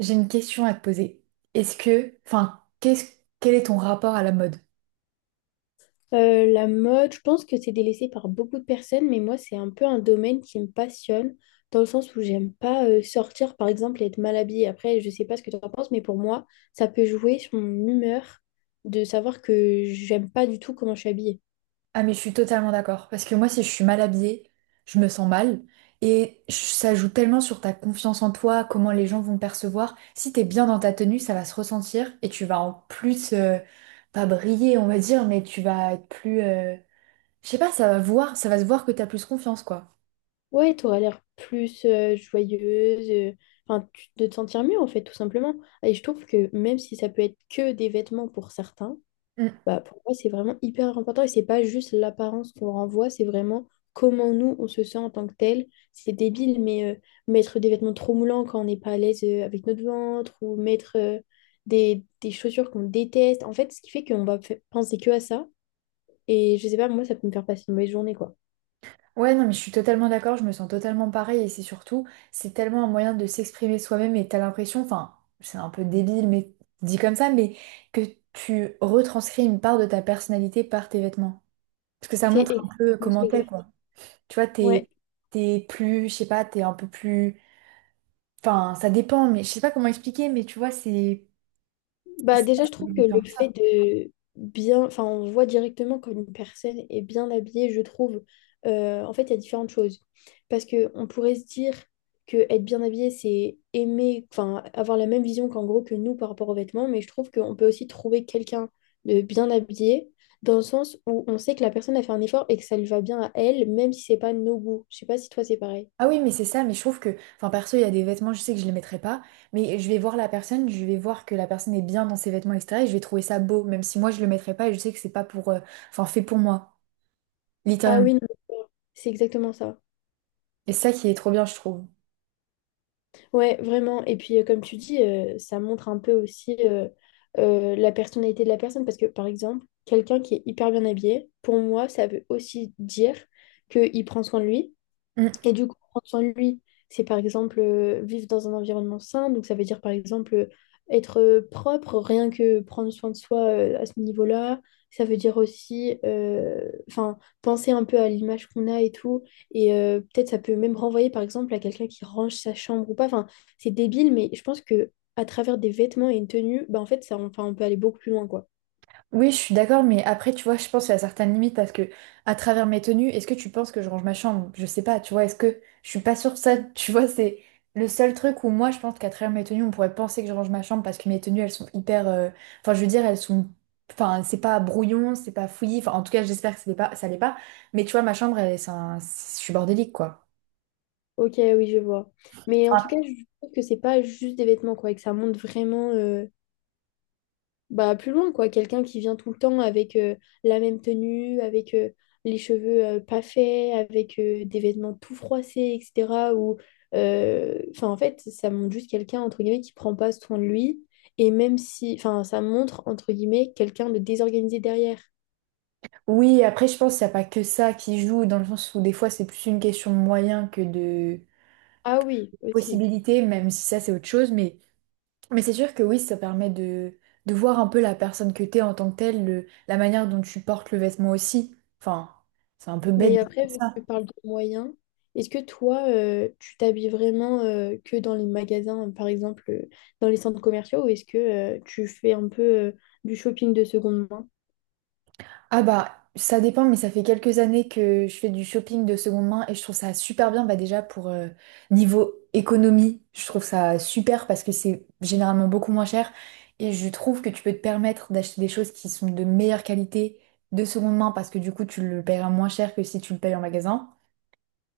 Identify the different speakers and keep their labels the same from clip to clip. Speaker 1: J'ai une question à te poser. Est-ce que, quel est ton rapport à la mode?
Speaker 2: La mode, je pense que c'est délaissé par beaucoup de personnes, mais moi, c'est un peu un domaine qui me passionne, dans le sens où j'aime pas sortir, par exemple, et être mal habillée. Après, je sais pas ce que tu en penses, mais pour moi, ça peut jouer sur mon humeur de savoir que j'aime pas du tout comment je suis habillée.
Speaker 1: Ah mais je suis totalement d'accord. Parce que moi, si je suis mal habillée, je me sens mal. Et ça joue tellement sur ta confiance en toi, comment les gens vont te percevoir. Si t'es bien dans ta tenue, ça va se ressentir et tu vas en plus, pas briller, on va dire, mais tu vas être plus. Je sais pas, ça va se voir que t'as plus confiance, quoi.
Speaker 2: Ouais, t'auras l'air plus joyeuse, enfin, de te sentir mieux en fait, tout simplement. Et je trouve que même si ça peut être que des vêtements pour certains, bah, pour moi, c'est vraiment hyper important et c'est pas juste l'apparence qu'on renvoie, c'est vraiment comment nous on se sent en tant que tel. C'est débile, mais mettre des vêtements trop moulants quand on n'est pas à l'aise avec notre ventre ou mettre des chaussures qu'on déteste, en fait, ce qui fait qu'on va penser que à ça. Et je sais pas, moi, ça peut me faire passer une mauvaise journée, quoi.
Speaker 1: Ouais, non, mais je suis totalement d'accord, je me sens totalement pareil et c'est surtout, c'est tellement un moyen de s'exprimer soi-même et t'as l'impression, enfin, c'est un peu débile, mais dit comme ça, mais que tu retranscris une part de ta personnalité par tes vêtements. Parce que ça
Speaker 2: C'est
Speaker 1: montre un peu
Speaker 2: exactement ce que
Speaker 1: comment
Speaker 2: j'ai.
Speaker 1: t'es, quoi. Tu vois,
Speaker 2: Ouais.
Speaker 1: t'es plus, je sais pas, t'es un peu plus, enfin, ça dépend, mais je sais pas comment expliquer, mais tu vois, c'est,
Speaker 2: Bah déjà,
Speaker 1: c'est
Speaker 2: je trouve que le fait de bien, enfin, on voit directement quand une personne est bien habillée, je trouve, en fait, il y a différentes choses. Parce que on pourrait se dire que être bien habillé, c'est aimer, enfin, avoir la même vision qu'en gros que nous par rapport aux vêtements, mais je trouve qu'on peut aussi trouver quelqu'un de bien habillé dans le sens où on sait que la personne a fait un effort et que ça lui va bien à elle, même si c'est pas nos goûts. Je sais pas si toi c'est pareil.
Speaker 1: Ah oui, mais c'est ça, mais je trouve que, enfin perso, il y a des vêtements, je sais que je les mettrai pas, mais je vais voir la personne, je vais voir que la personne est bien dans ses vêtements, etc. Et je vais trouver ça beau, même si moi je le mettrai pas et je sais que c'est pas pour, enfin fait pour moi,
Speaker 2: Ah
Speaker 1: littéralement.
Speaker 2: oui, non, c'est exactement ça.
Speaker 1: Et c'est ça qui est trop bien, je trouve.
Speaker 2: Ouais, vraiment. Et puis, comme tu dis, ça montre un peu aussi la personnalité de la personne. Parce que, par exemple, quelqu'un qui est hyper bien habillé, pour moi, ça veut aussi dire qu'il prend soin de lui.
Speaker 1: Mm, mm.
Speaker 2: Et du coup, prendre soin de lui, c'est par exemple vivre dans un environnement sain. Donc, ça veut dire par exemple être propre, rien que prendre soin de soi à ce niveau-là. Ça veut dire aussi enfin, penser un peu à l'image qu'on a et tout. Et peut-être ça peut même renvoyer par exemple à quelqu'un qui range sa chambre ou pas. Enfin, c'est débile, mais je pense que à travers des vêtements et une tenue, bah, en fait, ça, enfin, on peut aller beaucoup plus loin, quoi.
Speaker 1: Oui, je suis d'accord, mais après, tu vois, je pense qu'il y a certaines limites parce que, à travers mes tenues, est-ce que tu penses que je range ma chambre? Je sais pas, tu vois, est-ce que je suis pas sûre de ça, tu vois, c'est le seul truc où moi, je pense qu'à travers mes tenues, on pourrait penser que je range ma chambre parce que mes tenues, elles sont hyper, enfin, je veux dire, elles sont, enfin, c'est pas brouillon, c'est pas fouillis, enfin, en tout cas, j'espère que ça l'est pas, mais tu vois, ma chambre, elle, je suis bordélique, quoi.
Speaker 2: Ok, oui, je vois. Mais en tout
Speaker 1: Enfin,
Speaker 2: cas, je trouve que c'est pas juste des vêtements, quoi, et que ça montre vraiment. Bah, plus loin, quoi. Quelqu'un qui vient tout le temps avec la même tenue, avec les cheveux pas faits, avec des vêtements tout froissés, etc. Ou, enfin, en fait, ça montre juste quelqu'un, entre guillemets, qui prend pas soin de lui. Et même si, enfin, ça montre, entre guillemets, quelqu'un de désorganisé derrière.
Speaker 1: oui, après, je pense qu'il n'y a pas que ça qui joue, dans le sens où des fois, c'est plus une question de moyens que de
Speaker 2: Ah oui, aussi.
Speaker 1: possibilités, même si ça, c'est autre chose, mais. Mais c'est sûr que oui, ça permet de voir un peu la personne que t'es en tant que telle, la manière dont tu portes le vêtement aussi. Enfin, c'est un peu bête de
Speaker 2: Mais
Speaker 1: dire
Speaker 2: après, vu que tu
Speaker 1: ça.
Speaker 2: parles de moyens, est-ce que toi, tu t'habilles vraiment que dans les magasins, par exemple, dans les centres commerciaux, ou est-ce que tu fais un peu du shopping de seconde main?
Speaker 1: Ah bah, ça dépend, mais ça fait quelques années que je fais du shopping de seconde main et je trouve ça super bien. Bah déjà, pour niveau économie, je trouve ça super parce que c'est généralement beaucoup moins cher et je trouve que tu peux te permettre d'acheter des choses qui sont de meilleure qualité de seconde main parce que du coup, tu le paieras moins cher que si tu le payes en magasin.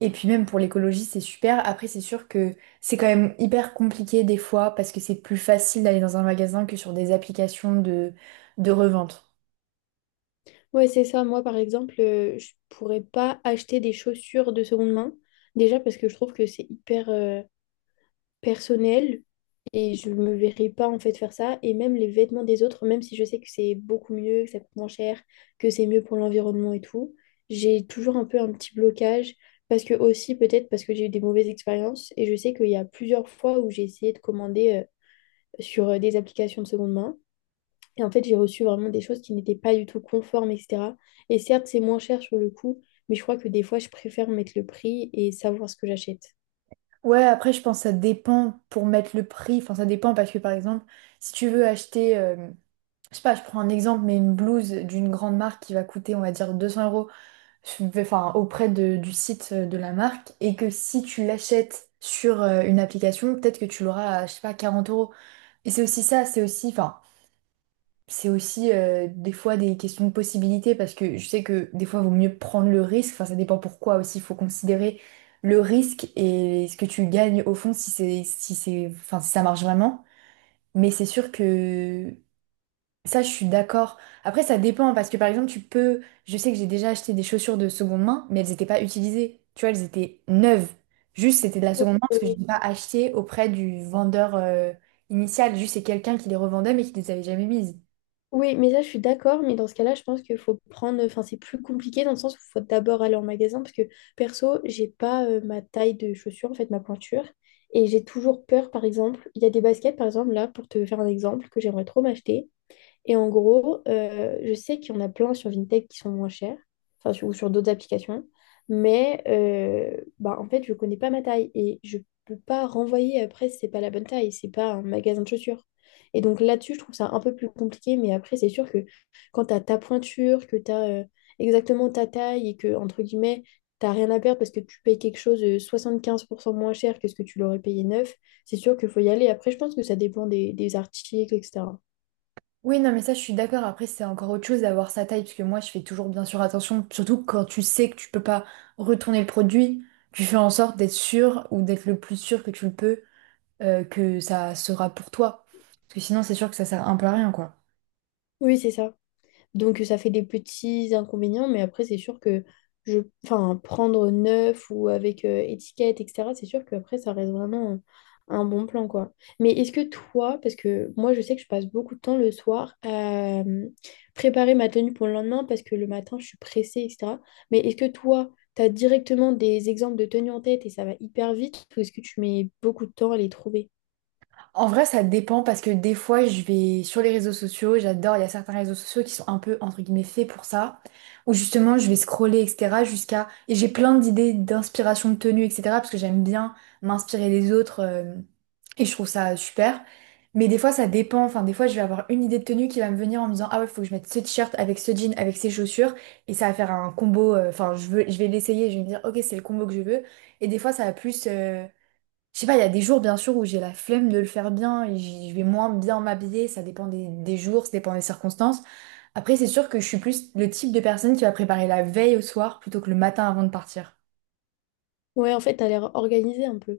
Speaker 1: Et puis même pour l'écologie, c'est super. Après, c'est sûr que c'est quand même hyper compliqué des fois parce que c'est plus facile d'aller dans un magasin que sur des applications de revente.
Speaker 2: Ouais, c'est ça. Moi, par exemple, je pourrais pas acheter des chaussures de seconde main. Déjà parce que je trouve que c'est hyper, personnel et je me verrais pas en fait faire ça. Et même les vêtements des autres, même si je sais que c'est beaucoup mieux, que ça coûte moins cher, que c'est mieux pour l'environnement et tout, j'ai toujours un peu un petit blocage parce que aussi peut-être parce que j'ai eu des mauvaises expériences et je sais qu'il y a plusieurs fois où j'ai essayé de commander sur des applications de seconde main. Et en fait, j'ai reçu vraiment des choses qui n'étaient pas du tout conformes, etc. Et certes, c'est moins cher sur le coup, mais je crois que des fois, je préfère mettre le prix et savoir ce que j'achète.
Speaker 1: Ouais, après, je pense que ça dépend pour mettre le prix. Enfin, ça dépend parce que par exemple, si tu veux acheter, je sais pas, je prends un exemple, mais une blouse d'une grande marque qui va coûter, on va dire, 200 euros, enfin, du site de la marque, et que si tu l'achètes sur une application, peut-être que tu l'auras à, je sais pas, 40 euros. Et c'est aussi ça, c'est aussi, enfin, c'est aussi des fois des questions de possibilité parce que je sais que des fois il vaut mieux prendre le risque, enfin ça dépend pourquoi aussi, il faut considérer le risque et ce que tu gagnes au fond si c'est enfin si ça marche vraiment. Mais c'est sûr que ça je suis d'accord. Après ça dépend parce que par exemple tu peux, je sais que j'ai déjà acheté des chaussures de seconde main mais elles n'étaient pas utilisées, tu vois elles étaient neuves. Juste c'était de la seconde main parce que je
Speaker 2: Ouais,
Speaker 1: n'ai pas acheté auprès du vendeur initial, juste c'est quelqu'un qui les revendait mais qui les avait jamais mises.
Speaker 2: oui, mais ça, je suis d'accord. Mais dans ce cas-là, je pense qu'il faut prendre. Enfin, c'est plus compliqué dans le sens où il faut d'abord aller en magasin. Parce que perso, j'ai pas ma taille de chaussure, en fait, ma pointure. Et j'ai toujours peur, par exemple. Il y a des baskets, par exemple, là, pour te faire un exemple, que j'aimerais trop m'acheter. Et en gros, je sais qu'il y en a plein sur Vinted qui sont moins chers, enfin, ou sur d'autres applications, mais bah, en fait, je connais pas ma taille et je peux pas renvoyer après si c'est pas la bonne taille, c'est pas un magasin de chaussures. Et donc là-dessus, je trouve ça un peu plus compliqué, mais après, c'est sûr que quand tu as ta pointure, que tu as exactement ta taille et que, entre guillemets, t'as rien à perdre parce que tu payes quelque chose 75% moins cher que ce que tu l'aurais payé neuf, c'est sûr qu'il faut y aller. Après, je pense que ça dépend des articles, etc.
Speaker 1: Oui, non, mais ça, je suis d'accord. Après, c'est encore autre chose d'avoir sa taille, parce que moi, je fais toujours bien sûr attention, surtout quand tu sais que tu peux pas retourner le produit, tu fais en sorte d'être sûr ou d'être le plus sûr que tu le peux, que ça sera pour toi. Parce que sinon, c'est sûr que ça sert un peu à rien, quoi.
Speaker 2: Oui, c'est ça. Donc ça fait des petits inconvénients, mais après c'est sûr que enfin, prendre neuf ou avec étiquette, etc., c'est sûr qu'après ça reste vraiment un bon plan, quoi. Mais est-ce que toi, parce que moi je sais que je passe beaucoup de temps le soir à préparer ma tenue pour le lendemain parce que le matin je suis pressée, etc. Mais est-ce que toi, tu as directement des exemples de tenues en tête et ça va hyper vite ou est-ce que tu mets beaucoup de temps à les trouver?
Speaker 1: En vrai, ça dépend parce que des fois, je vais sur les réseaux sociaux, j'adore, il y a certains réseaux sociaux qui sont un peu, entre guillemets, faits pour ça, où justement, je vais scroller, etc., jusqu'à... Et j'ai plein d'idées d'inspiration de tenue, etc., parce que j'aime bien m'inspirer des autres, et je trouve ça super. Mais des fois, ça dépend, enfin, des fois, je vais avoir une idée de tenue qui va me venir en me disant, ah ouais, faut que je mette ce t-shirt avec ce jean, avec ces chaussures, et ça va faire un combo, enfin, je vais l'essayer, je vais me dire, ok, c'est le combo que je veux. Et des fois, ça va plus. Je sais pas, il y a des jours bien sûr où j'ai la flemme de le faire bien et je vais moins bien m'habiller, ça dépend des jours, ça dépend des circonstances. Après, c'est sûr que je suis plus le type de personne qui va préparer la veille au soir plutôt que le matin avant de partir.
Speaker 2: Ouais, en fait, t'as l'air organisée un peu.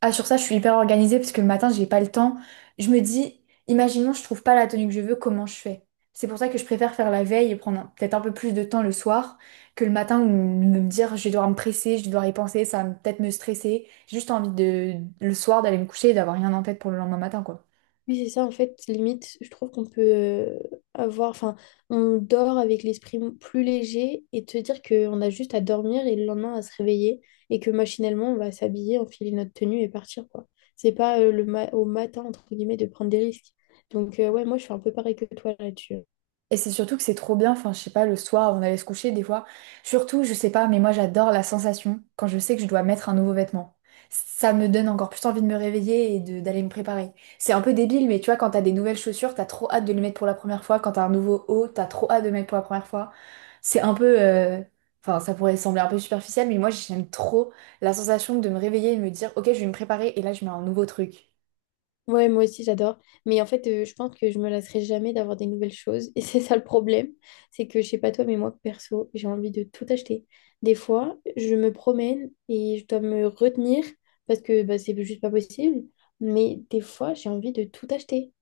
Speaker 1: Ah, sur ça, je suis hyper organisée parce que le matin, j'ai pas le temps. Je me dis, imaginons, je trouve pas la tenue que je veux, comment je fais? C'est pour ça que je préfère faire la veille et prendre peut-être un peu plus de temps le soir que le matin où me dire je vais devoir me presser, je vais devoir y penser, ça va peut-être me stresser. J'ai juste envie de le soir d'aller me coucher et d'avoir rien en tête pour le lendemain matin, quoi.
Speaker 2: Oui, c'est ça, en fait, limite, je trouve qu'on peut avoir, enfin, on dort avec l'esprit plus léger et te dire qu'on a juste à dormir et le lendemain à se réveiller et que machinalement, on va s'habiller, enfiler notre tenue et partir, quoi. C'est pas le au matin, entre guillemets, de prendre des risques. Donc, ouais, moi, je suis un peu pareil que toi là-dessus.
Speaker 1: Et c'est surtout que c'est trop bien, enfin je sais pas, le soir avant d'aller se coucher des fois. Surtout, je sais pas, mais moi j'adore la sensation quand je sais que je dois mettre un nouveau vêtement. Ça me donne encore plus envie de me réveiller et d'aller me préparer. C'est un peu débile, mais tu vois, quand t'as des nouvelles chaussures, t'as trop hâte de les mettre pour la première fois. Quand t'as un nouveau haut, t'as trop hâte de le mettre pour la première fois. C'est un peu... euh, Enfin, ça pourrait sembler un peu superficiel, mais moi j'aime trop la sensation de me réveiller et de me dire, ok, je vais me préparer et là je mets un nouveau truc.
Speaker 2: Ouais, moi aussi j'adore. Mais en fait, je pense que je me lasserai jamais d'avoir des nouvelles choses. Et c'est ça le problème. C'est que je sais pas toi, mais moi perso, j'ai envie de tout acheter. Des fois, je me promène et je dois me retenir parce que bah, c'est juste pas possible. Mais des fois, j'ai envie de tout acheter.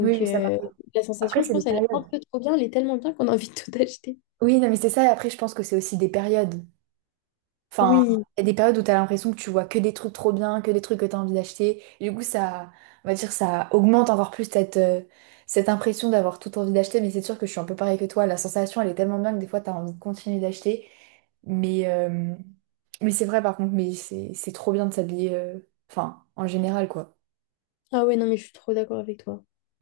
Speaker 1: Oui, mais ça m'arrive.
Speaker 2: la
Speaker 1: Après,
Speaker 2: sensation, je
Speaker 1: c'est des
Speaker 2: pense, elle est un
Speaker 1: périodes.
Speaker 2: peu trop bien. Elle est tellement bien qu'on a envie de tout acheter.
Speaker 1: Oui, non, mais c'est ça. Et après, je pense que c'est aussi des périodes. Enfin,
Speaker 2: Oui.
Speaker 1: il y a des périodes où tu as l'impression que tu vois que des trucs trop bien, que des trucs que tu as envie d'acheter. Et du coup, ça, on va dire, ça augmente encore plus cette, cette impression d'avoir tout envie d'acheter. Mais c'est sûr que je suis un peu pareil que toi. La sensation, elle est tellement bien que des fois, tu as envie de continuer d'acheter. Mais, mais c'est vrai, par contre, mais c'est trop bien de s'habiller, enfin, en général, quoi.
Speaker 2: Ah ouais, non, mais je suis trop d'accord avec toi.